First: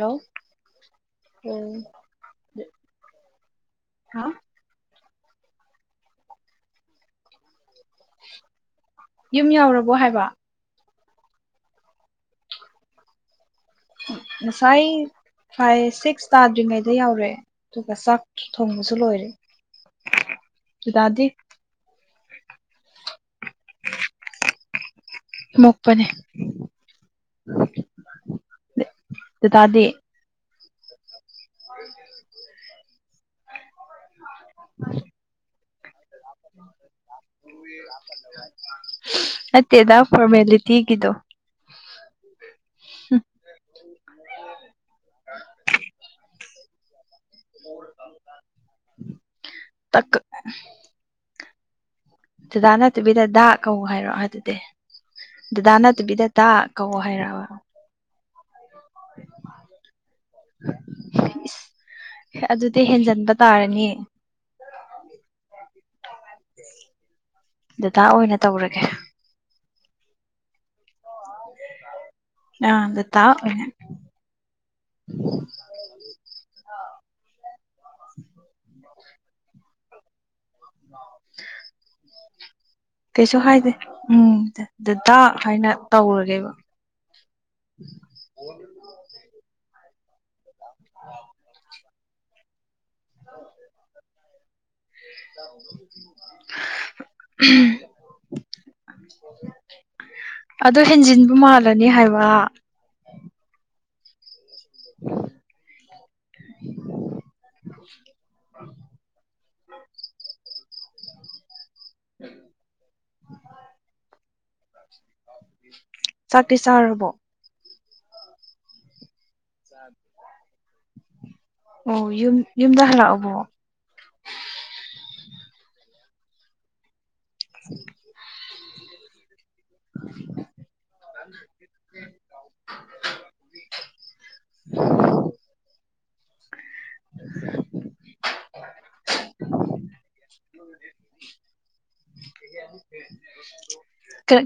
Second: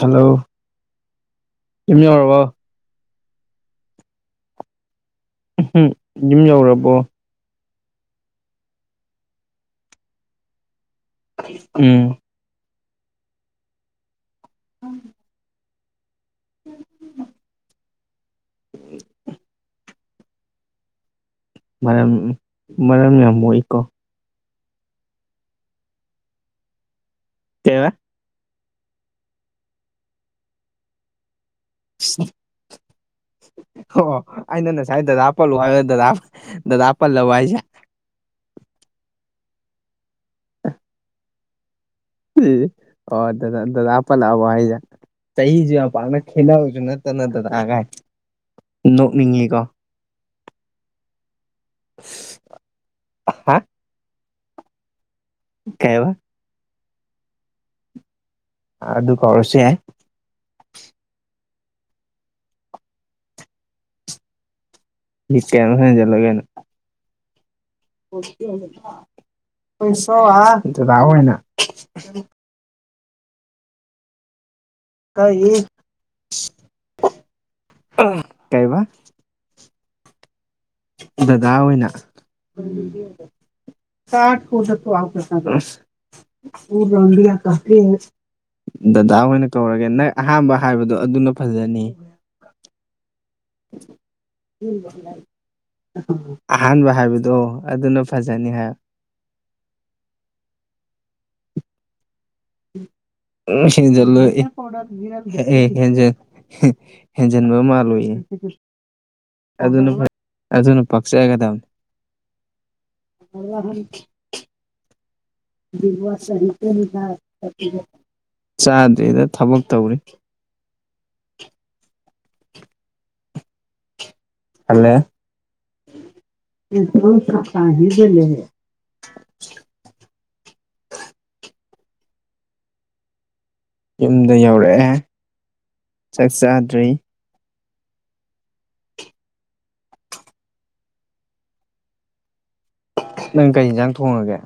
Hello ꯌꯨꯝ ꯌꯧꯔꯕꯣ ꯍꯥ ꯎꯝ ꯌꯨꯝ ꯌꯧꯔꯕꯣ ꯌꯨꯝ ꯌꯧꯔꯕꯣ ꯍꯥꯏꯕ ꯎꯝ ꯉꯁꯥꯏ ꯐꯥꯏꯚ ꯁꯤꯛꯁ ꯇꯥꯗ꯭ꯔꯤꯉꯩꯗ ꯌꯧꯔꯦ ꯑꯗꯨꯒ ꯆꯥꯛ ꯊꯣꯡꯕꯁꯨ ꯂꯣꯏꯔꯦ ꯗꯗꯥꯗꯤ ꯃꯔꯝ ꯃꯔꯝ ꯌꯥꯝ ꯃꯣꯛꯏꯀꯣ ꯃꯣꯛꯄꯅꯦ ꯀꯩꯕ ꯗꯗꯥꯗꯤ [inaudible] ꯑꯣ ꯑꯩꯅ ꯅꯁꯥꯏ ꯗꯗꯥ ꯄꯜꯂꯣ ꯍꯥꯏꯔ ꯗꯗꯥ ꯗꯗꯥ ꯄꯜꯂꯥꯋꯥꯏꯁꯦ ꯅꯠꯇꯦꯗꯥ ꯐꯔꯃꯦꯂꯤꯇꯤꯒꯤꯗꯣ ꯑꯣ ꯗ ꯗ ꯗꯗꯥ ꯄꯜꯂꯛ ꯑꯕꯣ ꯍꯥꯏꯖꯦ ꯆꯍꯤꯖꯨ ꯌꯥꯝ ꯄꯛꯅ ꯈꯦꯠꯅꯕꯖꯨꯅꯠ ꯅꯣꯛꯅꯤꯡꯉꯤꯀꯣ꯫ [inaudible] ꯗꯗꯥ ꯅꯠꯇꯕꯤꯗ ꯗꯥ ꯍꯥ ꯀꯧ ꯍꯥꯏꯔꯣ ꯑꯗꯨꯗꯤ ꯗꯗꯥ ꯀꯩꯕ ꯅꯠꯇꯕꯤꯗ ꯗꯥ ꯀꯧ ꯍꯥꯏꯔꯕ ꯑ ꯑꯗꯨ ꯀꯧꯔꯁꯨ ꯌꯥꯏ ꯏꯁ ꯑꯗꯨꯗꯤ ꯍꯦꯟꯖꯟꯕ ꯇꯥꯔꯅꯤ꯫ [unintelligible] ꯗꯗꯥ ꯑꯣꯏꯅ ꯇꯧꯔꯒꯦ [unintelligible] ꯗꯗꯥ ꯑꯣꯏꯅ ꯑ ꯗꯗꯥ ꯑꯣꯢꯅ [unintelligible] ꯀꯩꯕ ꯗꯗꯥ ꯑꯣꯏꯅ ꯀꯩꯁꯨ ꯍꯥꯏꯗꯦ ꯎꯝ ꯗꯗꯥ ꯍꯥꯏꯅ ꯇꯧꯔꯒꯦꯕ꯫ [unintelligible] ꯗꯗꯥ ꯑꯣꯏꯅ ꯀꯧꯔꯒꯦ ꯅꯪ ꯑꯍꯥꯟꯕ ꯍꯥꯏꯕꯗꯣ ꯑꯗꯨꯅ ꯐꯖꯅꯤ꯫ [unintelligible] ꯑꯍꯥꯟꯕ ꯍꯥꯏꯕꯗꯣ ꯑꯗꯨꯅ ꯐꯖꯅꯤꯍꯦ ꯑꯗꯨ ꯍꯦꯟꯖꯤꯟꯕ ꯃꯥꯜꯂꯅꯤ ꯍꯥꯏꯕ ꯍꯦꯟꯖꯜꯂꯣꯏ ꯏ꯭ꯍ ꯑꯦ ꯍꯦꯟꯖꯟ ꯍꯦꯟꯖꯟꯕ ꯃꯥꯜꯂꯣꯏꯌꯦ ꯑꯗꯨꯅ ꯐꯩ ꯑꯗꯨꯅ ꯄꯛꯆꯒꯗꯕꯅꯤ [inaudible] ꯆꯥꯛꯇꯤ ꯆꯥꯔꯕꯣ [unintelligible] ꯆꯥꯗ꯭ꯔꯤꯗ ꯊꯕꯛ ꯇꯧꯔꯤ ꯑꯣ ꯌꯨꯝ ꯌꯨꯝꯗ ꯍꯂꯛꯑꯕꯣ ꯍꯜꯂꯛꯑꯦ [unintelligible] [inaudible] ꯌꯨꯝꯗ ꯌꯧꯔꯛꯑꯦ ꯆꯥꯛ ꯆꯥꯗ꯭ꯔꯤ [inaudible] [inaudible] ꯅꯪ ꯀꯩ ꯏꯟꯁꯥꯡ ꯊꯣꯡꯉꯒꯦ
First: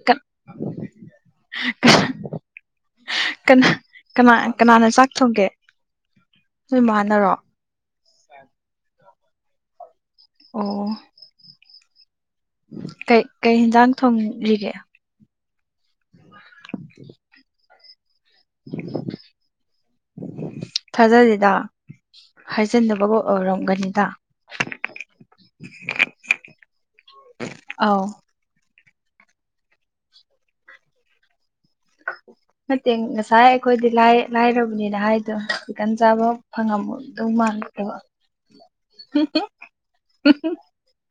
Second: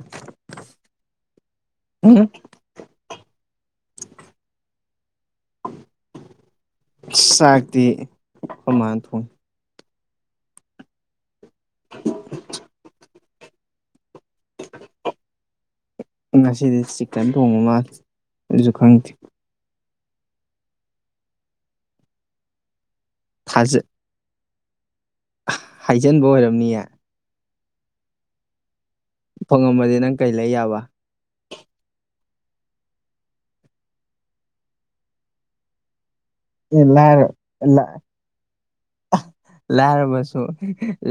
ꯍꯨꯡ ꯀꯅꯥ ꯀꯅꯥ ꯀꯅꯥꯅ ꯆꯥꯛ ꯊꯣꯡꯒꯦ ꯅꯣꯏ ꯃꯥꯅꯔꯣ ꯑ꯭ꯁ ꯆꯥꯛꯇꯤ ꯑꯈꯣꯏꯃꯥꯅ ꯊꯣꯡꯉꯦ ꯑꯣ [inaudible] ꯀꯩ ꯀꯩ ꯏꯟꯖꯥꯡ ꯊꯣꯡꯔꯤꯒꯦ ꯉꯁꯤꯗꯤ ꯆꯤꯛꯀꯟ ꯊꯣꯡꯕ ꯃꯥꯜꯂꯦ ꯑꯩꯖꯨ ꯈꯪꯗꯦ ꯊꯥꯖꯗꯦꯗ ꯍꯥꯏꯖꯟꯅꯕꯒ ꯑꯣꯏꯔꯝꯒꯅꯤꯗ ꯍꯥꯏꯖꯟꯕ ꯑꯣꯏꯔꯝꯅꯤꯌꯦ ꯑꯧ ꯐꯪꯉꯝꯃꯗꯤ ꯅꯪ ꯀꯩ ꯂꯩ ꯌꯥꯕ ꯅꯠꯇꯦ ꯉꯁꯥꯏ ꯑꯩꯈꯣꯏꯗꯤ ꯂꯥꯏ ꯂꯥꯏꯔꯕꯅꯤꯅ ꯍꯥꯏꯗꯣ ꯆꯤꯛꯀꯟ [unintelligible] ꯆꯥꯕ [unintelligible] ꯂꯥꯏꯔ ꯂ ꯃꯥꯟꯗꯕ ꯂꯥꯏꯔꯕꯁꯨ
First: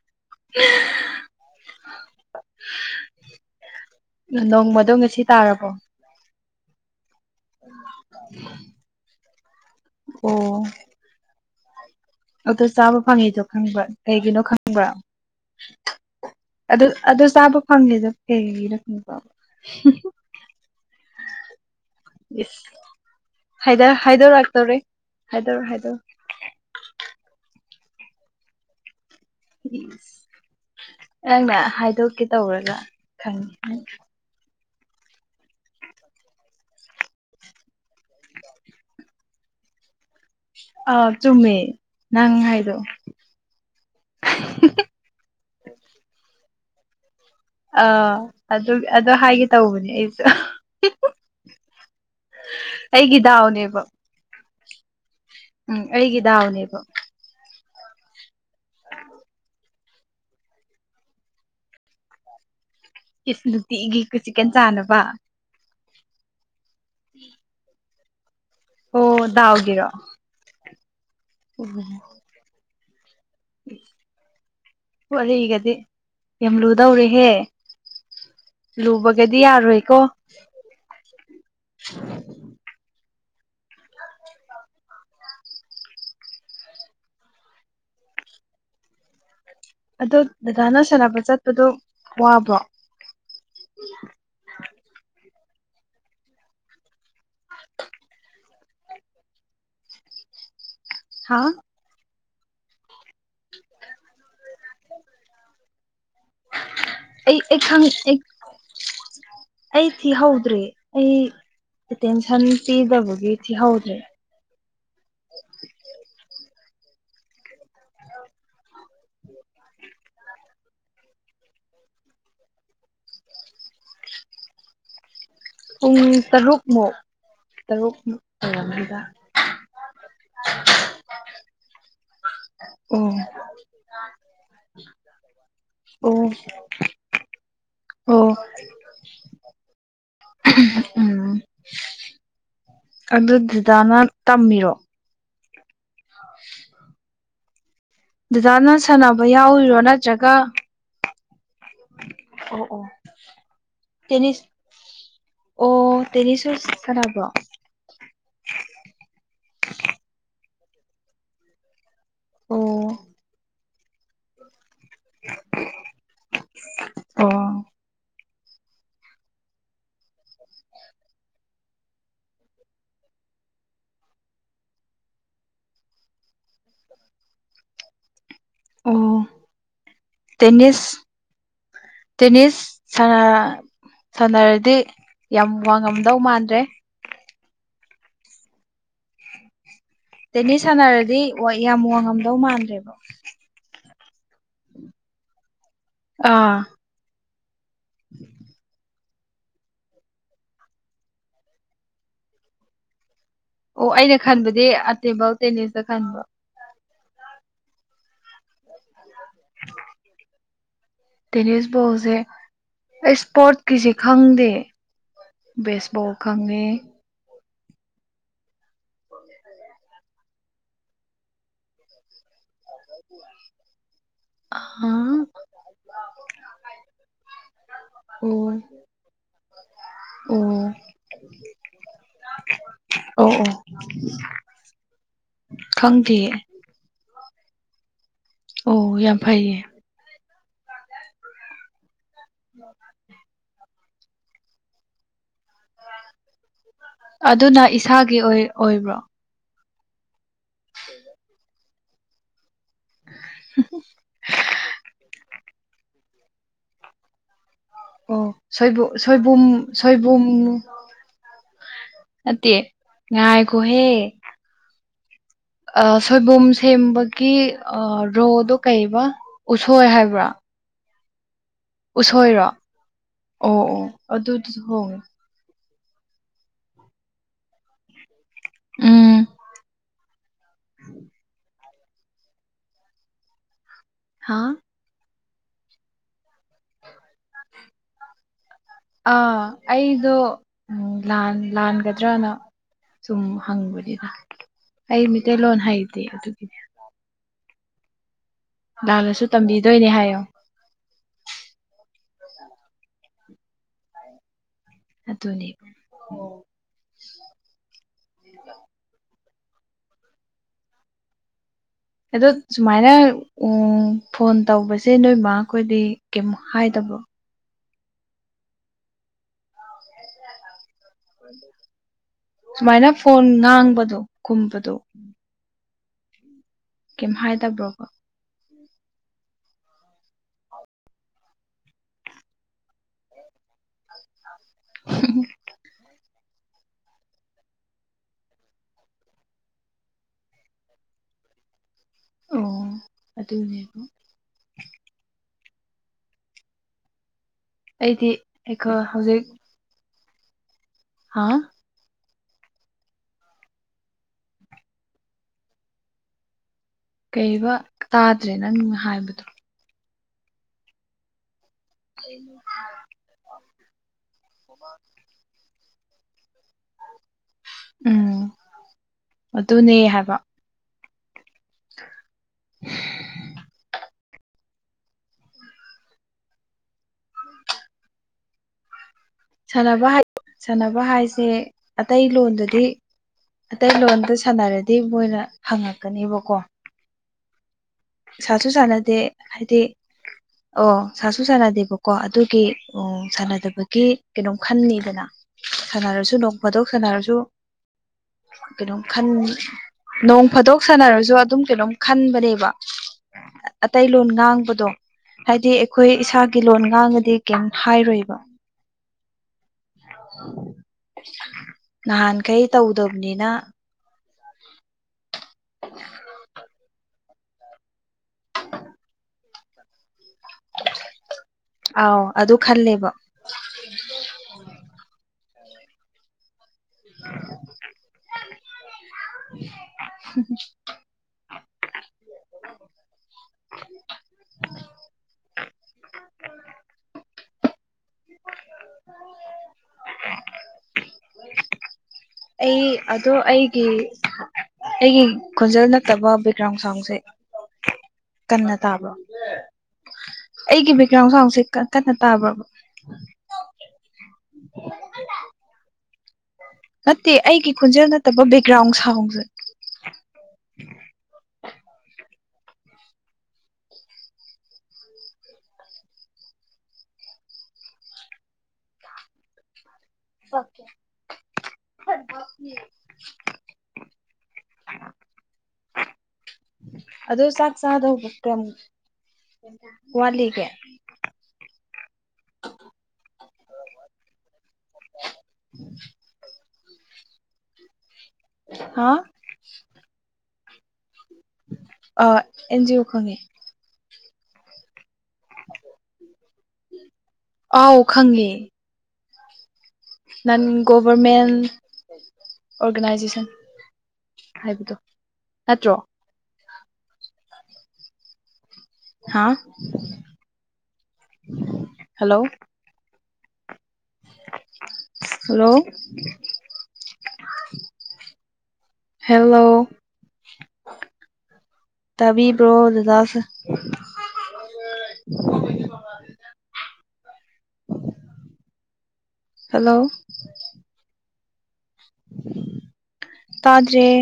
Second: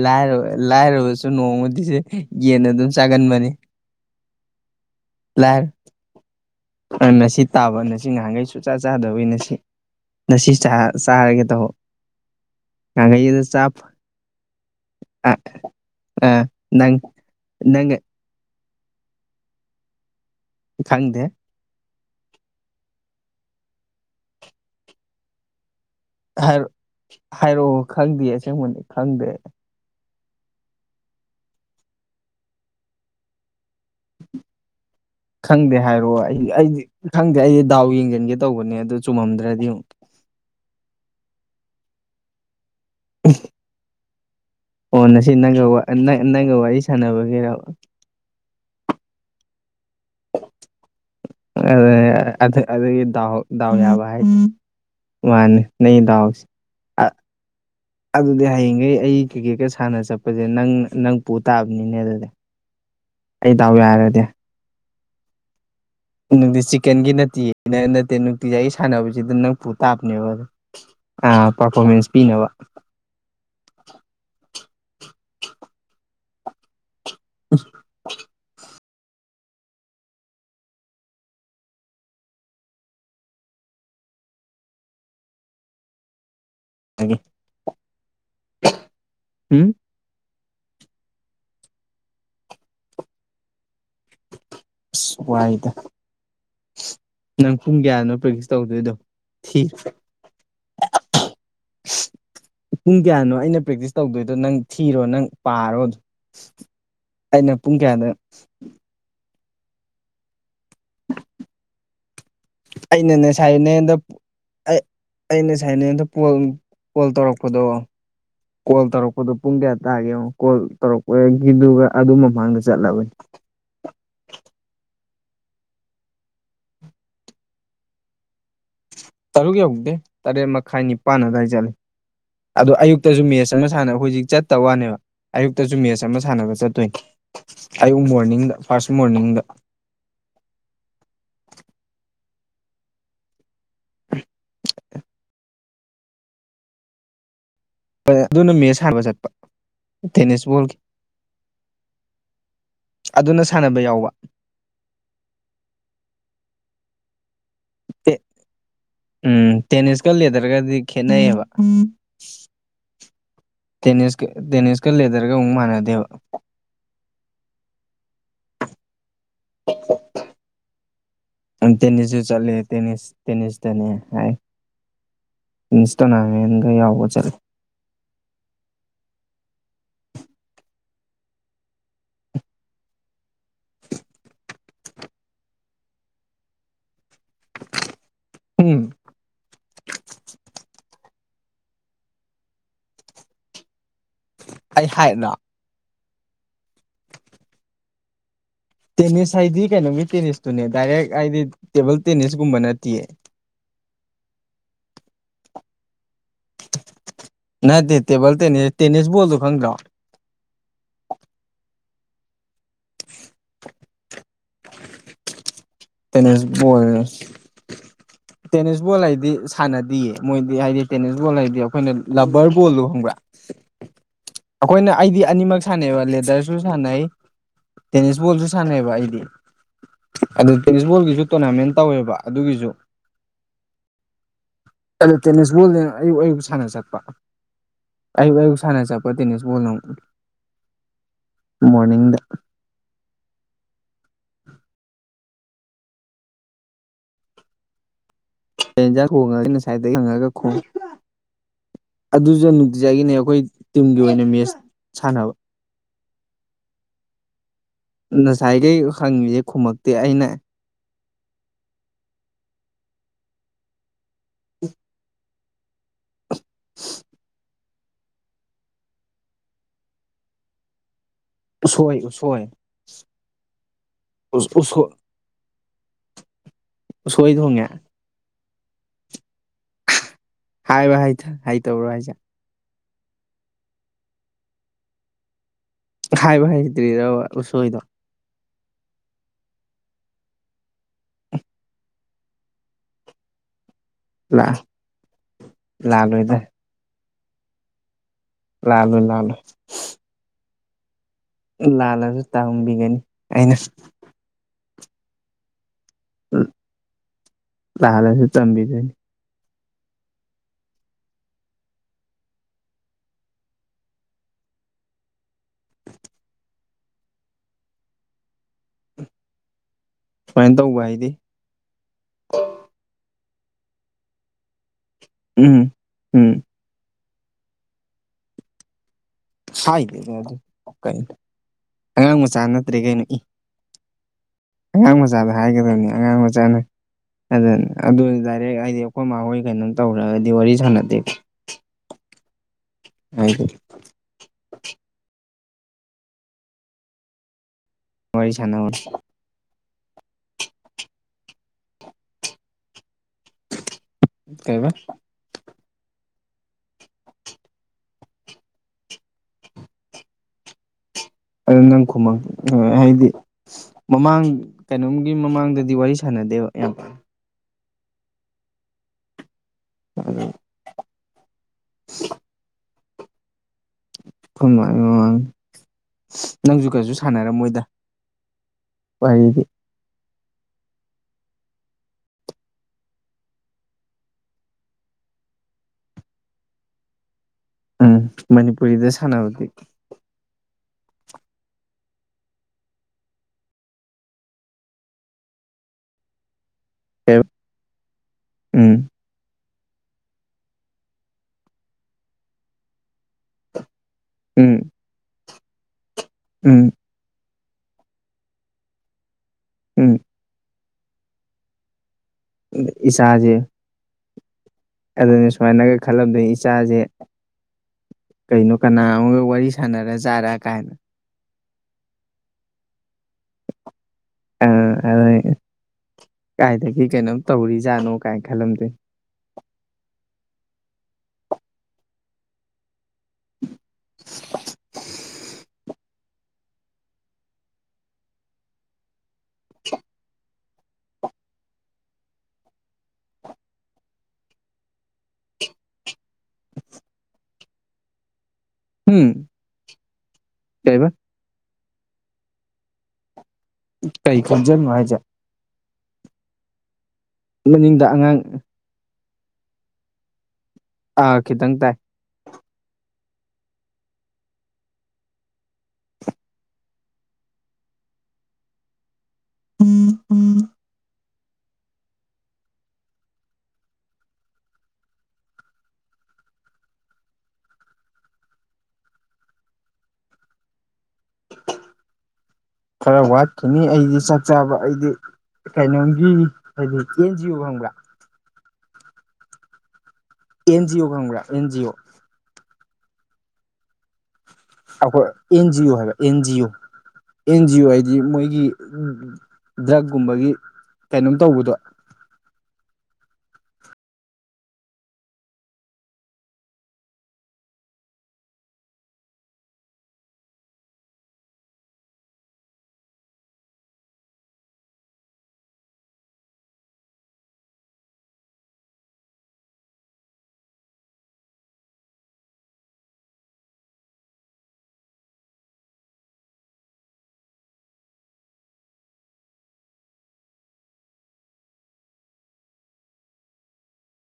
ꯂꯥꯏꯔ ꯂꯥꯏꯔꯕꯁꯨ ꯅꯣꯡꯃꯗꯤꯁꯦ ꯌꯦꯟ ꯑꯗꯨꯝ ꯆꯥꯒꯟꯕꯅꯤ ꯅꯣꯡꯃꯗꯣ ꯉꯁꯤ ꯇꯥꯔꯕꯣ ꯎꯝ ꯅꯁꯤ ꯇꯥꯕ ꯅꯁꯤ ꯉꯍꯥꯟꯈꯩ ꯁꯨꯡꯆꯥ ꯆꯥꯗꯕꯩ ꯅ ꯁꯤ ꯉꯁꯤ ꯆ ꯆꯥꯔꯒꯦ ꯇꯧꯕ ꯑꯗꯣ ꯆꯥꯕ ꯐꯪꯉꯤꯗꯣ ꯉꯍꯥꯟꯈꯩꯗ ꯆꯥ ꯈꯪꯕ꯭ꯔꯥ ꯀꯩꯒꯤꯅꯣ ꯈꯪꯕ꯭ꯔꯥ ꯑ ꯑ ꯑꯗꯨ ꯅꯪ ꯑꯗꯨ ꯆꯥꯕ ꯅꯪ ꯐꯪꯉꯤꯗꯣ ꯀꯩꯒꯤꯅꯣ ꯏꯔꯛꯅꯤꯕ [unintelligible] ꯈꯪꯗꯦ ꯏ꯭ꯁ ꯍꯥꯏꯗ ꯍꯥꯏꯗꯣꯔꯛꯇꯧꯔꯦ ꯍꯥꯏꯗꯣ ꯍꯥꯏꯗꯣ ꯍꯥꯏꯔ ꯍꯥꯏꯔꯛꯑꯣ ꯈꯪꯗꯤꯌꯦ ꯑꯁꯦꯡꯕꯅꯤ ꯈꯪꯗꯦ ꯅꯪꯅ ꯍꯥꯏꯗꯣꯛꯀꯦ ꯇꯧꯔꯒ ꯈꯪꯉꯤ ꯈꯪꯗꯦ ꯍꯥꯏꯔꯛꯑꯣ ꯑꯩ ꯑꯩꯗꯤ ꯈꯪꯗꯦ ꯑꯩꯗꯤ ꯗꯥꯎ ꯌꯦꯡꯖꯟꯒꯦ ꯇꯧꯕꯅꯦ ꯑꯗꯨ ꯆꯨꯝꯃꯝꯗ꯭ꯔꯗꯤ ꯑꯃꯨꯛ ꯑꯥ ꯆꯨꯝꯃꯦ ꯅꯪ ꯍꯥꯏꯗꯣ ꯎꯝ [unintelligible] ꯑꯣ ꯅꯁꯤ ꯅꯪꯒ ꯋꯥ ꯅꯪꯒ ꯋꯥꯔꯤ ꯁꯥꯟꯅꯕꯒꯦꯔꯥꯕ ꯑꯥ ꯑꯗꯨ ꯑꯗꯨ ꯍꯥꯏꯒꯦ ꯇꯧꯕꯅꯦ ꯑꯩꯁꯨ ꯑ [unintelligible] ꯑꯗꯨ ꯑꯗꯨꯒꯤ ꯑꯩꯒꯤ ꯗꯥꯎ ꯗꯥꯎ ꯗꯥꯎꯅꯦꯕ ꯌꯥꯕ ꯍꯥꯏ ꯋꯥꯅꯦ [unintelligible] ꯎꯝ ꯑꯩꯒꯤ ꯅꯪꯒꯤꯗꯥꯎꯁꯤ ꯗꯥꯎꯅꯦꯕ ꯑ ꯑꯗꯨꯗꯤ ꯍꯌꯦꯡꯈꯩ ꯑꯩ ꯀꯤꯔꯛꯀꯦꯠꯀ ꯁꯥꯟꯅ ꯆꯠꯄꯁꯦ ꯅꯪ ꯅꯪ ꯄꯨ ꯇꯥꯕꯅꯤꯅꯦ ꯑꯗꯨꯗꯤ ꯏ꯭ꯁ ꯑꯩ ꯗꯥꯎ ꯅꯅꯨꯡꯇꯤꯒꯤ ꯀ ꯌꯥꯔꯗꯤ ꯆꯤꯛꯀꯟ ꯆꯥꯅꯕ ꯅꯨꯡꯗꯤ ꯆꯤꯛꯀꯟꯒꯤ ꯅꯠꯇꯤꯌ‌ꯦꯅ ꯅꯠꯇꯦ ꯅꯨꯡꯇꯤꯖꯥꯏꯒꯤ ꯑꯣ ꯁꯥꯟꯅꯕꯖꯤꯗꯥ ꯅꯪ ꯄꯨ ꯗꯥꯎꯒꯤꯔꯣ ꯇꯥꯞꯅꯦꯕ ꯑꯥ ꯄꯥꯔꯐꯣꯔꯃꯦꯟꯁ ꯄꯤꯅꯕ ꯋꯔꯤꯒꯗꯤ ꯌꯥꯝ ꯂꯨꯗꯧꯔꯦꯍꯦ ꯂꯨꯕꯒꯗꯤ ꯌꯥꯔꯣꯏꯀꯣ [unintelligible] ꯎꯝ ꯑꯗꯣ ꯗꯗꯥꯅ ꯁꯥꯟꯅꯕ ꯆꯠꯄꯗꯣ ꯋꯥꯕ꯭ꯔꯣ ꯑꯁ ꯋꯥꯏꯗ ꯅꯪ ꯄꯨꯡ ꯀꯌꯥꯅꯣ ꯄ꯭ꯔꯦꯛꯇꯤꯁ ꯇꯧꯗꯣꯏꯗꯣ ꯊꯤ ꯍꯥ ꯄꯨꯡ ꯀꯌꯥꯅꯣ ꯑꯩꯅ ꯄ꯭ꯔꯦꯛꯇꯤꯁ ꯇꯧꯗꯣꯏꯗꯣ ꯅꯪ ꯊꯤꯔꯣ ꯅꯪ ꯄꯥꯔꯣ ꯑꯩ ꯑꯩꯅ ꯑꯩ ꯄꯨꯡ ꯈꯪ ꯀꯌꯥꯅ‌ꯣ ꯑꯩ ꯑꯩ ꯐꯤ ꯍꯧꯗ꯭ꯔꯤ ꯑꯩ ꯑꯦꯇꯦꯟꯁꯟ ꯑꯩꯅꯅ‌ꯦ ꯄꯤꯗꯕꯒꯤ ꯉꯁꯥꯏ ꯊꯤꯍꯧꯗ꯭ꯔꯦ ꯅ‌ꯦꯟꯗꯞ ꯑꯩ ꯑꯩꯅ ꯁꯥꯏꯅꯦ ꯗ‌ꯣ ꯀ‌ꯣꯜ ꯀꯣꯜ ꯇꯧꯔꯛꯄꯗꯣ ꯀꯣꯜ ꯇꯧꯔꯛꯄꯗꯣ ꯄꯨꯡ ꯀꯌꯥ ꯇꯥꯔꯒꯦ ꯌꯦꯡꯉꯣ ꯀꯣꯜ ꯇꯧꯔꯛꯄꯒꯤꯗꯨ ꯑꯗꯨ ꯃꯃꯥꯡꯗ ꯆꯠꯂꯕꯅꯤ ꯄꯨꯡ ꯇꯔꯨꯛꯃꯨꯛ ꯇꯔꯨꯛꯃꯨꯛ ꯑꯣꯏꯔꯝꯃꯅꯤꯗ ꯇꯔꯨꯛ ꯌꯧꯗꯦ ꯇꯔꯦꯠ ꯃꯈꯥꯏ ꯅꯤꯄꯥꯟ ꯑꯗꯥꯏ ꯆꯠꯂꯦ ꯑꯗꯣ ꯑꯣ ꯑꯌꯨꯛꯇꯁꯨ ꯃꯦꯠꯆ ꯑꯃ ꯁꯥꯟꯅ ꯍꯧꯖꯤꯛ ꯆꯠꯇ ꯋꯥꯅꯦꯕ ꯑꯌꯨꯛꯇꯖꯨ ꯃꯦꯁ ꯑꯣ ꯑꯥꯃ ꯁꯥꯅꯕ ꯆꯠꯇꯣꯏꯟ ꯑꯌꯨꯛ ꯑꯣ ꯃꯣꯔꯅꯤꯡꯗ ꯐꯥꯔꯁ ꯃꯣꯔꯅꯤꯡꯗ ꯎꯝ ꯑꯗꯨ ꯗꯤꯗꯥꯅ ꯇꯝꯃꯤꯔꯣ ꯑꯗꯨꯅ ꯗꯗꯥꯅ ꯃꯦꯠꯆ ꯁꯥꯟꯅꯕ ꯆꯠꯄ ꯌꯥꯎꯔꯤꯔꯣ ꯅꯠꯇ꯭ꯔꯒ ꯇꯦꯅꯤꯁ ꯕꯣꯜꯒꯤ ꯑꯣ ꯑꯣ ꯑꯗꯨꯅ ꯁꯥꯟꯅꯕ ꯌꯥꯎꯕ ꯇꯦꯅꯤꯁ ꯑꯣ ꯇꯦꯅꯤꯁꯁꯨ ꯁꯥꯟꯅꯕ꯭ꯔꯣ ꯑꯦ ꯎꯝ ꯇꯦꯅꯤꯁꯀ ꯂꯦꯗꯔꯒꯗꯤ ꯈꯦꯅꯩꯌꯦꯕ ꯑꯣ ꯇꯦꯅꯤꯁꯀ ꯇꯦꯅꯤꯁꯀ ꯂꯦꯗꯔꯒ ꯑꯃꯨꯛ ꯃꯥꯟꯅꯗꯦꯕ ꯑꯣ [unintelligible] ꯑꯪ ꯇꯦꯅꯤꯁꯖꯨ ꯆꯠꯂꯦ ꯇꯦꯅꯤꯁ ꯇꯦꯅꯤꯁꯇꯅꯦ ꯍꯥꯏ ꯏꯟꯁ ꯇꯣꯔꯅꯥꯃꯦꯟꯒ ꯌꯥꯎꯕ ꯆꯠꯂꯦ ꯑꯣ ꯇꯦꯅꯤꯁ ꯇꯦꯅꯤꯁ ꯁꯥꯅꯔ ꯁꯥꯅꯔꯗꯤ ꯌꯥꯝ ꯋꯥꯉꯝꯗꯧ ꯃꯥꯟꯗ꯭ꯔꯦ ꯎꯝ ꯇꯦꯅꯤꯁ ꯁꯥꯅꯔꯗꯤ ꯋ ꯌꯥꯝ ꯋꯥꯡꯉꯝꯗꯧ ꯃꯥꯟꯗ꯭ꯔꯦꯕ ꯑꯩ ꯍꯥꯏꯠꯅ‌ꯣ ꯑꯥ [inaudible] ꯇꯦꯅꯤꯁ ꯍꯥꯏꯗꯤ ꯀꯩꯅꯣꯒꯤ ꯇꯦꯅꯤꯁꯇꯨꯅꯦ ꯗꯥꯏꯔꯦꯛ ꯍꯥꯏꯗꯤ ꯇꯦꯕꯜ ꯇꯦꯅꯤꯁ ꯒꯨꯝꯕ ꯅꯠꯇꯤꯌꯦ ꯑꯣ ꯑꯩꯅ ꯈꯟꯕꯗꯤ ꯑꯥ ꯇꯦꯕꯜ ꯇꯦꯅꯤꯁꯇ ꯈꯟꯕ ꯅꯠꯇꯦ ꯇꯦꯕꯜ ꯇꯦꯅꯤ ꯇꯦꯅꯤꯁ ꯕꯣꯜꯗꯣ ꯈꯪꯗ꯭ꯔꯣ [unintelligible] ꯇꯦꯅꯤꯁ ꯕꯣꯜꯖ‌ꯦ ꯑꯩ ꯁ꯭ꯄꯣꯠꯀꯤꯖ‌ꯦ ꯈꯪꯗꯦ ꯕꯦꯁꯕꯣꯜ ꯈꯪꯉꯦ ꯌ‌ꯦꯁ ꯇꯦꯅꯤꯁ ꯕꯣꯜ ꯍꯥꯏꯗꯤ ꯁꯥꯟꯅꯗꯤꯌꯦ ꯃꯣꯏꯗꯤ ꯍꯥꯏꯗꯤ ꯇꯦꯅꯤꯁ ꯕꯣꯜ ꯍꯥꯏꯗꯤ ꯑꯩꯈꯣꯏꯅ ꯂꯕꯔ ꯕꯣꯜꯗꯣ ꯈꯪꯕ꯭ꯔ꯫ ꯑ ꯑꯩꯈꯣꯏꯅ ꯑꯩꯗꯤ ꯑꯅꯤꯃꯛ ꯁꯥꯟꯅꯩꯕ ꯂꯦꯗꯔꯁꯨ ꯁꯥꯟꯅꯩ꯫ ꯇꯦꯅꯤꯁ ꯑꯣ ꯕꯣꯜꯁꯨ ꯁꯥꯟꯅꯩꯕ ꯑꯩꯗꯤ꯫ ꯑꯗꯨ ꯑꯣ ꯇꯦꯅꯤꯁ ꯕꯣꯜꯒꯤꯁꯨ ꯇꯣꯔꯅꯥꯃꯦꯟ ꯇꯧꯋꯦꯕ ꯑꯗꯨꯒꯤꯖꯨ ꯑꯣ ꯑꯣ ꯑꯗꯣ ꯇꯦꯅꯤꯁ ꯕꯣꯜꯅ ꯑꯌꯨꯛ ꯑꯌꯨꯛ ꯁꯥꯟꯅ ꯆꯠꯄ ꯑꯌꯨꯛ ꯑꯌꯨꯛ ꯑꯣ ꯁꯥꯟꯅ ꯆꯠꯄ ꯌꯥꯝ ꯇꯦꯅꯤꯁ ꯐꯩꯌꯦ ꯕꯣꯜꯅ ꯑꯃꯨꯛ꯫ ꯃꯣꯔꯅꯤꯡꯗ [inaudible] [inaudible] ꯑꯗꯨꯅ ꯏꯁꯥꯒꯤ ꯑꯣꯏ ꯑꯣꯏꯕ꯭ꯔꯣ ꯀꯩꯏꯟꯖꯥꯡ ꯊꯣꯡꯉꯒꯦ ꯉꯁꯥꯏꯗꯩ ꯍꯪꯉꯒ ꯈꯨ ꯑꯗꯨꯖꯨ ꯅꯨ ꯇꯤꯖꯥꯏꯒꯤꯅꯦꯕ ꯑꯩꯈꯣꯏ ꯇꯤꯝꯒꯤ ꯑꯣꯏꯅ ꯃꯦꯁ ꯁꯥꯟꯅꯕ꯫ ꯑꯣ ꯉꯁꯥꯏꯈꯩ ꯁꯣꯏꯕꯣ ꯍꯪꯉꯤꯁꯦ ꯁꯣꯏꯕꯨꯝ ꯈꯨꯝꯃꯛꯇꯦ ꯑꯩꯅ ꯁꯣꯏꯕꯨꯝꯨ ꯅꯠꯇꯦ ꯉꯥꯏꯈꯣꯍꯦ [inaudible] ꯑꯥ ꯁꯣꯏꯕꯨꯝ ꯁꯦꯝꯕꯒꯤ ꯑꯥ ꯔꯣꯗꯣ ꯀꯩꯕ ꯎꯁꯣꯏ ꯍꯥꯏꯕ꯭ꯔꯥ꯫ ꯎꯁꯣꯏ ꯎꯁꯣꯏ ꯎꯁꯣꯏꯔꯣ ꯑꯣ ꯑꯣ ꯑꯗꯨꯗꯨꯁꯨ ꯍꯣꯡꯉꯦ ꯎꯁꯣꯏ ꯊꯣꯡꯉꯦ ꯎꯝ ꯍꯥꯏꯕ ꯍꯩꯊ ꯍꯩ ꯇꯧꯔ ꯍꯥꯏꯖꯦ꯫ ꯍꯥꯥ ꯍꯥꯏꯕ ꯍꯥꯏꯇ꯭ꯔꯤꯔꯕ ꯎꯁꯣꯏꯗꯣ꯫ ꯑꯥ ꯑꯩꯗꯣ ꯂꯥꯟ ꯂꯥꯟꯒꯗ꯭ꯔꯅ꯫ ꯁꯨꯝ ꯍꯪꯕꯅꯤꯗ ꯑꯩ ꯃꯤꯇꯩꯩꯂꯣꯟ ꯍꯩꯇꯦ ꯂꯥꯜꯂꯣꯏꯗ ꯑꯗꯨꯒꯤꯗꯤ꯫ ꯂꯥꯜꯂꯣꯏ ꯂꯥꯜꯂꯁꯨ ꯂꯥꯜꯂꯣꯏ ꯇꯝꯕꯤꯗꯣꯏꯅꯦ ꯍꯥꯏꯌꯣ꯫ ꯂꯥꯜꯂꯖꯨ ꯇꯥꯝꯕꯤꯒꯅꯤ ꯑꯩꯅ꯫ ꯑꯗꯨꯅꯤ ꯂꯥꯜꯂꯁꯨ ꯇꯝꯕꯤꯗꯣꯏꯅꯤ ꯫ ꯑꯗꯣ ꯁꯨꯃꯥꯏꯅ꯫ ꯑꯣ ꯐꯣꯟ ꯇꯧꯕꯁꯦ ꯅꯣꯏꯃꯥ ꯈꯣꯏꯗꯤ ꯀꯩꯝ ꯍꯥꯏꯗꯕ꯭ꯔꯣ꯫ [inaudible] ꯁꯨꯃꯥꯏꯟ ꯇꯧꯕ ꯍꯥꯏꯗꯤ꯫ ꯁꯨꯃꯥꯏꯅ ꯐꯣꯟ ꯉꯥꯡꯕꯗꯣ ꯈꯨꯝꯕꯗꯣ ꯫ ꯎꯝ ꯎꯝ ꯀꯦꯝ ꯍꯥꯏꯗꯕ꯭ꯔꯣꯕ꯫ ꯍꯥꯏꯗꯦꯗ ꯑꯗꯨ ꯀꯩꯟ ꯑꯉꯥꯡ ꯃꯆꯥ ꯅꯠꯇ꯭ꯔꯦ ꯀꯩꯅꯣ ꯏ꯫ ꯑꯉꯥꯡ ꯃꯆꯥꯗ ꯍꯥꯏꯒꯗꯝꯅꯤ ꯑꯉꯥꯡ ꯃꯆꯥꯅ꯫ ꯑꯗꯨꯅ ꯑꯗꯨ ꯗꯥꯏꯔꯦꯛ ꯑꯩꯗꯤ ꯑꯩꯈꯣꯏ ꯃꯥꯍꯣꯏ ꯀꯩꯅꯣ ꯇꯧꯔꯦ ꯍꯥꯏꯔꯗꯤ ꯋꯥꯔꯤ ꯁꯥꯟꯅꯗꯦ꯫ ꯑꯣ ꯍꯥꯏꯗꯤ ꯑꯗꯨꯅꯦꯕꯣ꯫ ꯑꯩꯗꯤ ꯋꯥꯔꯤ ꯁꯥꯟꯅꯕ ꯑꯩꯈꯣ ꯍꯧꯖꯤꯛ ꯍꯥꯥ ꯀꯩꯕ ꯀꯩꯕ ꯇꯥꯗ꯭ꯔꯦ ꯅꯪ ꯍꯥꯏꯕꯗꯣ ꯑꯗꯨ ꯅꯪ ꯈꯨꯃꯪ ꯍꯥꯏꯗꯤ ꯃꯃꯥꯡ ꯀꯩꯅꯝ ꯃꯃꯥꯡꯗꯗꯤ ꯋꯥꯔꯤ ꯁꯥꯟꯅꯗꯦꯕ ꯌꯥꯝ ꯎꯝ ꯑꯗꯨꯅꯦ ꯍꯥꯏꯕ ꯑꯩꯈꯣꯏ [inaudible] ꯈꯣꯏꯃꯥ ꯃꯃꯥꯡ ꯅꯪꯁꯨ ꯀꯩꯁꯨ ꯁꯥꯟꯅꯔꯝ ꯃꯣꯏꯗ ꯋꯔꯤꯗꯤ ꯁꯥꯟꯅꯕ ꯍꯥꯏ ꯁꯥꯟꯅꯕ ꯍꯥꯏꯁꯦ ꯑꯇꯩ ꯂꯣꯟꯗꯗꯤ ꯑꯇꯩ ꯂꯣꯟꯗ ꯁꯥꯟꯅꯔꯗꯤ ꯃꯣꯏꯅ ꯍꯪꯉꯛꯀꯅꯦꯕꯀꯣ ꯎꯝ ꯁꯥꯁꯨ ꯃꯅꯤꯄꯨꯔꯤꯗ ꯁꯥꯟꯅꯗꯦ ꯁꯅꯥꯕꯗꯤ ꯍꯥꯏꯗꯤ ꯑꯣ ꯁꯥꯁꯨ ꯁꯥꯟꯅꯗꯦꯕꯀꯣ ꯑꯗꯨꯒꯤ ꯎ ꯁꯥꯟꯅꯗꯕꯒꯤ ꯀꯩꯅꯣꯝ ꯈꯟꯅꯤꯗꯅ ꯁꯥꯟꯅꯔꯁꯨ ꯅꯣꯡꯐꯗꯣꯛ ꯁꯥꯟꯅꯔꯁꯨ ꯀꯩꯕ ꯀꯩꯅꯣꯝ ꯎꯝ ꯈꯟ ꯅꯣꯡ ꯐꯥꯗꯣꯛ ꯁꯥꯟꯅꯔꯁꯨ ꯑꯗꯨꯝ ꯀꯩꯅꯣꯝ ꯈꯟꯕꯅꯦꯕ ꯑꯇꯩ ꯂꯣꯟ ꯎꯝ ꯉꯥꯡꯕꯗꯣ ꯍꯥꯏꯗꯤ ꯑꯩꯈꯣꯏ ꯏꯁꯥꯒꯤ ꯂꯣꯟ ꯎꯝ ꯉꯥꯡꯉꯗꯤ ꯀꯩꯝ ꯍꯥꯏꯔꯣꯏꯕ ꯎꯝ ꯅꯍꯥꯟꯈꯩ ꯇꯧꯗꯕꯅꯤꯅ ꯑꯗꯨꯅ ꯁꯨꯃꯥꯏꯅꯒ ꯈꯜꯂꯕꯗ ꯏꯆꯖꯦ ꯀꯩꯅꯣ ꯀꯅꯥ ꯑꯃꯒ ꯋꯥꯔꯤ ꯁꯥꯟꯅꯔꯖꯥꯔꯥ ꯀꯥꯏꯅ ꯑꯥꯎ ꯑꯗꯨ ꯈꯜꯂꯦꯕ ꯑꯥ ꯑꯗꯨꯏ ꯀꯥꯏꯗꯒꯤ ꯀꯩꯅꯣꯝ ꯇꯧꯔꯤꯖꯥꯠꯅꯣ ꯀꯥꯏꯅ ꯈꯜꯂꯝꯗꯣꯏ [unintelligible] [unintelligible] [unintelligible] ꯑꯩ ꯑꯗꯣ ꯑꯩꯒꯤ ꯑꯩꯒꯤ ꯈꯣꯟꯖꯦꯜ ꯅꯠꯇꯕ ꯕꯦꯛꯗꯔꯣꯟ ꯁꯥꯎꯟꯁꯦ ꯀꯟꯅ ꯇꯥꯕꯔꯣ ꯍꯨꯝ ꯑꯩꯒꯤ ꯀꯩꯕ ꯕꯦꯛꯒ꯭ꯔꯥꯎꯟ ꯆꯥꯎꯥꯎꯁꯦ ꯀꯟꯅ ꯇꯥꯕ꯭ꯔꯕ ꯀꯩ ꯈꯣꯟꯖꯦꯜꯅꯣ ꯍꯥꯏꯁꯦ ꯅꯠꯇꯦ ꯑꯩꯒꯤ ꯃꯅꯤꯡꯗ ꯈꯣꯟꯖꯦꯜ ꯑꯉꯥꯡ ꯅꯠꯇꯕ ꯕꯦꯛꯒ꯭ꯔꯥꯎꯟ ꯁꯥꯎꯟꯁꯦ ꯑꯥ ꯈꯤꯇꯪ ꯇꯥꯏ [unintelligible] ꯑꯗꯣ ꯆꯥꯛ ꯆꯥꯗꯧꯕ ꯀꯝ ꯋꯥꯠꯂꯤꯒꯦ ꯈꯔ ꯋꯥꯠꯈꯤꯅꯤ ꯑꯩꯗꯤ ꯆꯥꯛ ꯆꯥꯕ ꯑꯩꯗꯤ ꯀꯩꯅꯣꯝꯒꯤ ꯍꯥꯏꯗꯤ ꯑꯦꯟ ꯖꯤ ꯑꯣ ꯍꯪꯕꯔꯥ ꯍꯥ ꯑꯦꯟ ꯖꯤ ꯑꯣ ꯈꯪꯕꯔꯥ ꯑꯦꯟ ꯖꯤ ꯑꯣ ꯑ ꯑꯦꯟ ꯖꯤ ꯑꯣ ꯈꯪꯉꯦ ꯑꯩꯈꯣꯏ ꯑꯦꯟꯖꯤ ꯑꯣ ꯍꯥꯏꯕ N G O N G O ꯑꯥꯎ ꯍꯥꯏꯗꯤ ꯈꯪꯉꯦ, ꯃꯣꯏꯒꯤ ꯗ꯭ꯔꯛꯒꯨꯝꯕꯒꯤ ꯅꯟ ꯀꯩꯅꯣꯝ ꯒꯣꯚꯔꯃꯦꯟ ꯇꯧꯕꯗꯣ ꯑꯣꯔꯒꯅꯥꯏꯖꯦꯁꯟ ꯍꯥꯏꯕꯗꯣ ꯅꯠꯇ꯭ꯔꯣ ꯍꯥ ꯍꯦꯂꯣ ꯍꯜꯂꯣ ꯍꯦꯜꯂꯣ ꯇꯕꯤꯕ꯭ꯔꯣ ꯗꯗꯥꯁꯦ ꯍꯦꯜꯂꯣ ꯇꯥꯗꯔ꯭ꯦ